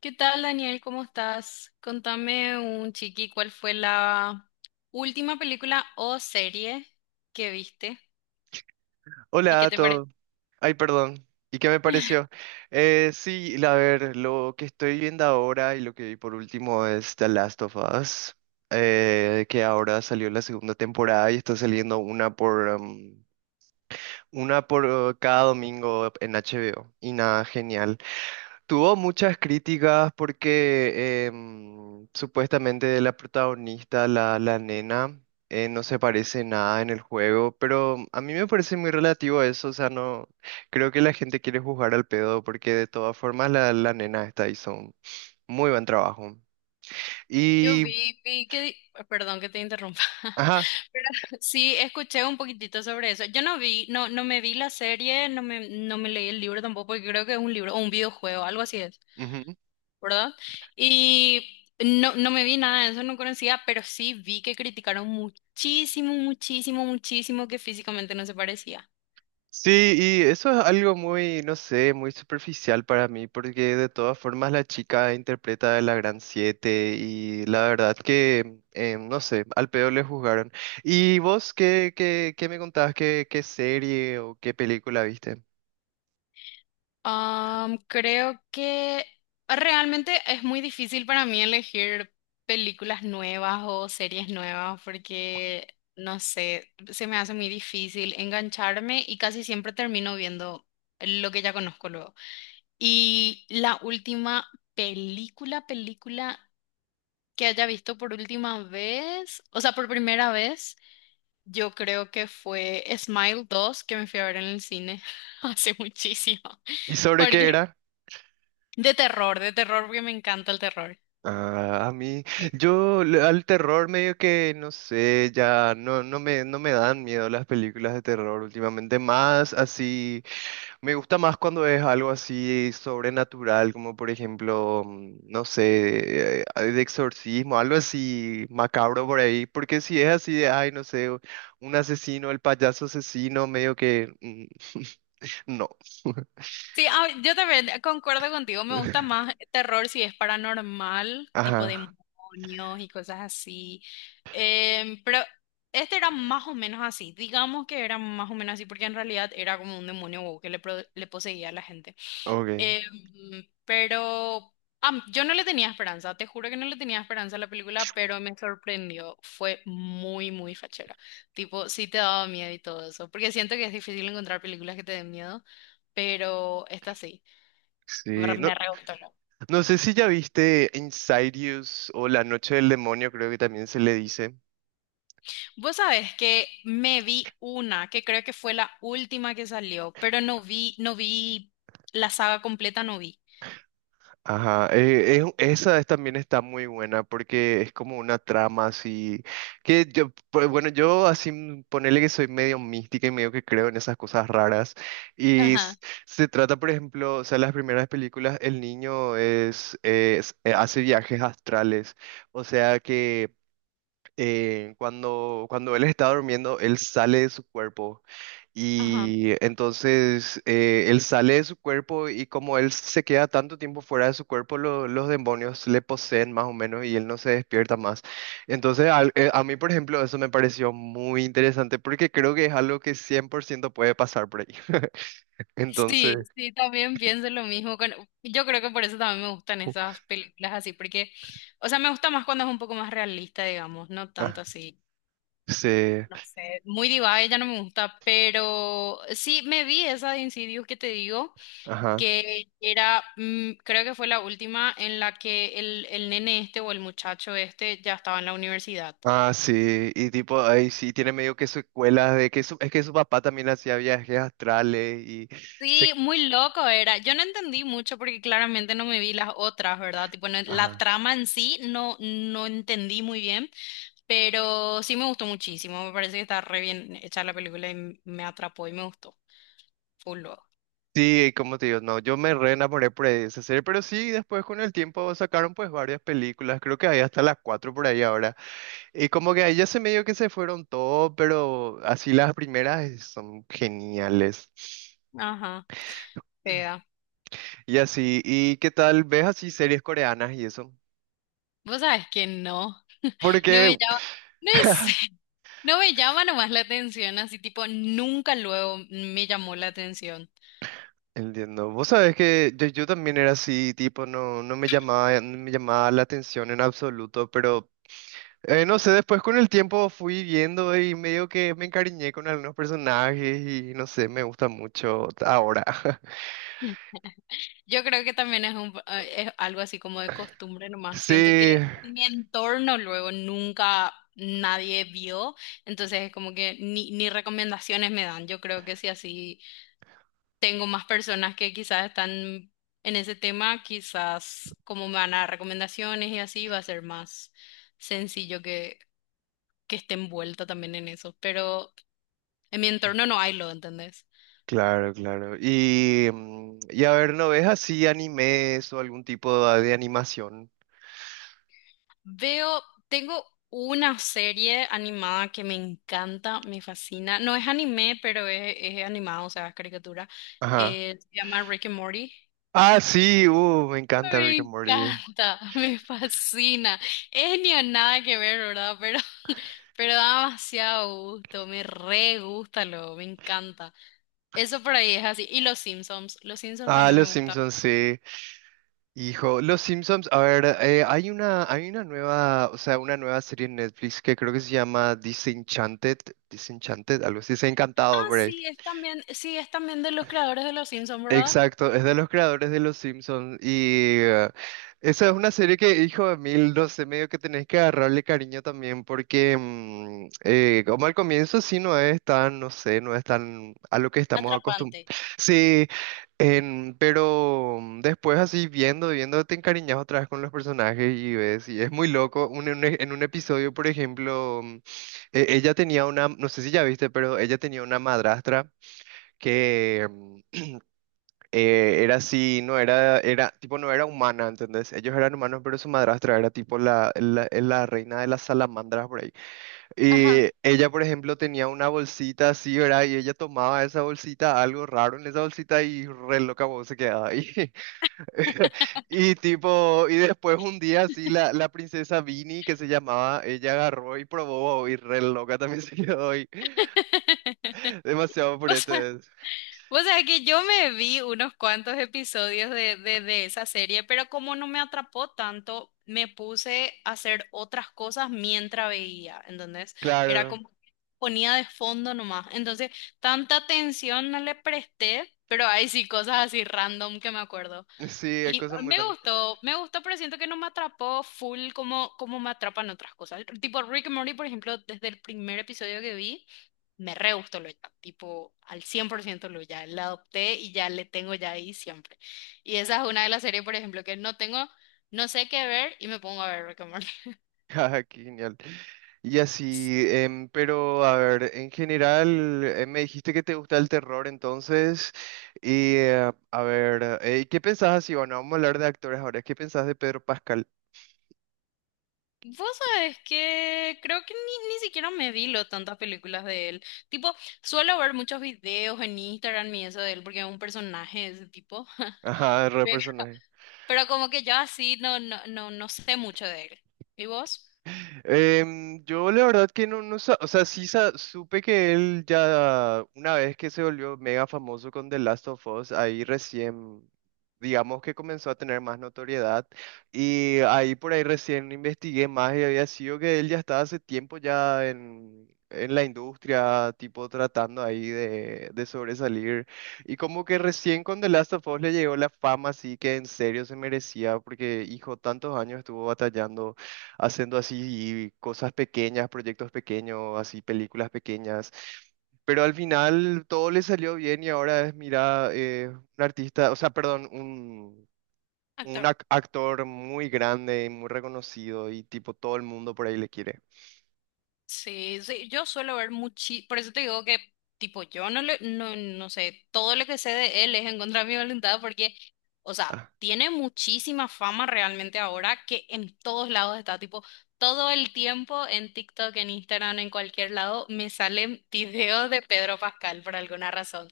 ¿Qué tal, Daniel? ¿Cómo estás? Contame un chiqui, ¿cuál fue la última película o serie que viste? ¿Y Hola qué a te pareció? todos. Ay, perdón. ¿Y qué me pareció? Sí, a ver, lo que estoy viendo ahora y lo que vi por último es The Last of Us, que ahora salió la segunda temporada y está saliendo una por cada domingo en HBO. Y nada, genial. Tuvo muchas críticas porque supuestamente la protagonista, la nena, no se parece nada en el juego, pero a mí me parece muy relativo a eso, o sea, no creo que la gente quiere juzgar al pedo porque de todas formas la nena está hizo un muy buen trabajo. Yo Y, vi, vi que, di- perdón que te interrumpa, ajá. pero sí escuché un poquitito sobre eso. Yo no vi, no me vi la serie, no me leí el libro tampoco, porque creo que es un libro o un videojuego, algo así es, ¿verdad? Y no, no me vi nada de eso, no conocía, pero sí vi que criticaron muchísimo, muchísimo, muchísimo que físicamente no se parecía. Sí, y eso es algo muy, no sé, muy superficial para mí, porque de todas formas la chica interpreta a la Gran Siete y la verdad que, no sé, al pedo le juzgaron. ¿Y vos qué me contabas? ¿Qué serie o qué película viste? Creo que realmente es muy difícil para mí elegir películas nuevas o series nuevas porque, no sé, se me hace muy difícil engancharme y casi siempre termino viendo lo que ya conozco luego. Y la última película que haya visto por última vez, o sea, por primera vez, yo creo que fue Smile dos que me fui a ver en el cine hace muchísimo. ¿Y sobre qué Porque era? De terror, porque me encanta el terror. Ah, a mí, Eh, al terror medio que no sé, ya no, no me dan miedo las películas de terror últimamente, más así, me gusta más cuando es algo así sobrenatural, como por ejemplo, no sé, de exorcismo, algo así macabro por ahí, porque si es así de, ay, no sé, un asesino, el payaso asesino, medio que, no. Sí, ah, yo también concuerdo contigo, me gusta más terror si es paranormal, tipo Ajá, demonios y cosas así. Pero este era más o menos así, digamos que era más o menos así, porque en realidad era como un demonio wow, que le poseía a la gente. ok. Em, pero yo no le tenía esperanza, te juro que no le tenía esperanza a la película, pero me sorprendió. Fue muy, muy fachera. Tipo, sí te daba miedo y todo eso, porque siento que es difícil encontrar películas que te den miedo, pero esta sí, Sí, no. me re gustó. No sé si ya viste Insidious o La Noche del Demonio, creo que también se le dice. Vos sabés que me vi una, que creo que fue la última que salió, pero no vi la saga completa, no vi. Ajá, también está muy buena porque es como una trama así, que yo, pues, bueno, yo así ponele que soy medio mística y medio que creo en esas cosas raras. Y Ajá. se trata, por ejemplo, o sea, las primeras películas, el niño hace viajes astrales, o sea que cuando él está durmiendo, él sale de su cuerpo. Y entonces él sale de su cuerpo y como él se queda tanto tiempo fuera de su cuerpo, los demonios le poseen más o menos y él no se despierta más. Entonces a mí, por ejemplo, eso me pareció muy interesante porque creo que es algo que 100% puede pasar por ahí. Entonces, Sí, sí, también pienso lo mismo. Yo creo que por eso también me gustan esas películas así, porque, o sea, me gusta más cuando es un poco más realista, digamos, no tanto ah, así, sí, no sé, muy diva, ella no me gusta, pero sí, me vi esa de Insidious que te digo, ajá. que era, mm, creo que fue la última en la que el nene este o el muchacho este ya estaba en la universidad. Ah, sí, y tipo, ahí sí tiene medio que secuelas de que es que su papá también hacía viajes astrales y se, Sí, muy loco era. Yo no entendí mucho porque claramente no me vi las otras, ¿verdad? Tipo, la ajá. trama en sí no, no entendí muy bien, pero sí me gustó muchísimo. Me parece que está re bien hecha la película y me atrapó y me gustó. Full loco. Sí, como te digo, no, yo me re enamoré por esa serie, pero sí, después con el tiempo sacaron pues varias películas, creo que hay hasta las cuatro por ahí ahora, y como que ahí ya se medio que se fueron todo, pero así las primeras son geniales, Ajá, pega. y así, ¿y qué tal? ¿Ves así series coreanas y eso? Vos sabés que no. No me Porque, llama. No sé. No me llama nomás la atención, así tipo, nunca luego me llamó la atención. Entiendo. Vos sabés que yo también era así, tipo, no, no me llamaba la atención en absoluto, pero no sé, después con el tiempo fui viendo y medio que me encariñé con algunos personajes y no sé, me gusta mucho ahora. Yo creo que también es, es algo así como de costumbre nomás. Siento Sí, que en mi entorno luego nunca nadie vio, entonces es como que ni recomendaciones me dan. Yo creo que si así tengo más personas que quizás están en ese tema, quizás como me van a dar recomendaciones y así va a ser más sencillo que esté envuelta también en eso. Pero en mi entorno no hay lo, ¿entendés? claro, claro. Y a ver, ¿no ves así animes o algún tipo de animación? Veo, tengo una serie animada que me encanta, me fascina. No es anime, pero es animado, o sea, es caricatura. Ajá. Se llama Rick and Morty. Ah, sí, me encanta Rick Me and Morty. encanta, me fascina. Es ni a nada que ver, ¿verdad? Pero, pero da demasiado gusto, me re gusta, lo, me encanta. Eso por ahí es así. Y los Simpsons Ah, también Los me gustan. Simpsons, sí. Hijo, Los Simpsons, a ver, hay una nueva, o sea, una nueva serie en Netflix que creo que se llama Disenchanted, algo así, se ha encantado. Ah, sí, es también de los creadores de los Simpsons, ¿verdad? Exacto, es de los creadores de Los Simpsons y esa es una serie que, hijo de mil, no sé, medio que tenés que agarrarle cariño también porque como al comienzo sí no es tan, no sé, no es tan a lo que estamos acostumbrados. Atrapante. Sí, pero después así viendo, viendo, te encariñas otra vez con los personajes y ves, y es muy loco. En un episodio, por ejemplo, ella tenía una, no sé si ya viste, pero ella tenía una madrastra. Que era así, no era, tipo, no era humana, ¿entendés? Ellos eran humanos, pero su madrastra era tipo la reina de las salamandras por ahí. Ajá. Y ella, por ejemplo, tenía una bolsita así, ¿verdad? Y ella tomaba esa bolsita, algo raro en esa bolsita y re loca vos se quedaba ahí. Y tipo, y después un día así, la princesa Vini, que se llamaba, ella agarró y probó y re loca también se quedó ahí. Demasiado O sea, fuerte. o sea que yo me vi unos cuantos episodios de esa serie, pero como no me atrapó tanto, me puse a hacer otras cosas mientras veía, ¿entendés? Era Claro. como que ponía de fondo nomás. Entonces, tanta atención no le presté, pero hay sí cosas así random que me acuerdo. Sí, hay Y cosas muy grandes. Me gustó, pero siento que no me atrapó full como, como me atrapan otras cosas. Tipo Rick and Morty, por ejemplo, desde el primer episodio que vi me re gustó Loya, tipo al 100% Loya, la adopté y ya le tengo ya ahí siempre. Y esa es una de las series, por ejemplo, que no tengo, no sé qué ver y me pongo a ver Rick and Morty. Qué genial. Y así, pero a ver, en general, me dijiste que te gusta el terror entonces, y a ver, ¿qué pensás así? Bueno, vamos a hablar de actores ahora, ¿qué pensás de Pedro Pascal? Vos sabés que creo que ni siquiera me vi lo tantas películas de él. Tipo, suelo ver muchos videos en Instagram y eso de él porque es un personaje de ese tipo. Ajá, de re personaje. Pero como que yo así no sé mucho de él. ¿Y vos? Yo la verdad que no, o sea, sí supe que él ya una vez que se volvió mega famoso con The Last of Us, ahí recién, digamos que comenzó a tener más notoriedad y ahí por ahí recién investigué más y había sido que él ya estaba hace tiempo ya en la industria, tipo tratando ahí de sobresalir y como que recién con The Last of Us le llegó la fama así que en serio se merecía porque hijo tantos años estuvo batallando haciendo así cosas pequeñas, proyectos pequeños, así películas pequeñas. Pero al final todo le salió bien y ahora es, mira, un artista, o sea, perdón, Actor. Actor muy grande y muy reconocido y tipo todo el mundo por ahí le quiere. Sí, sí, yo suelo ver muchísimo, por eso te digo que, tipo, yo no le, no, no sé, todo lo que sé de él es en contra de mi voluntad porque, o sea, Ah, tiene muchísima fama realmente ahora que en todos lados está, tipo, todo el tiempo en TikTok, en Instagram, en cualquier lado, me salen videos de Pedro Pascal por alguna razón.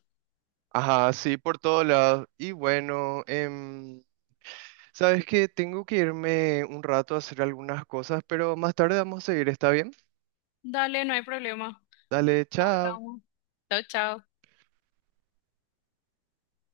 ajá, sí, por todos lados. Y bueno, sabes que tengo que irme un rato a hacer algunas cosas, pero más tarde vamos a seguir, ¿está bien? Dale, no hay problema. Dale, chao. Hablamos. Chao, chao.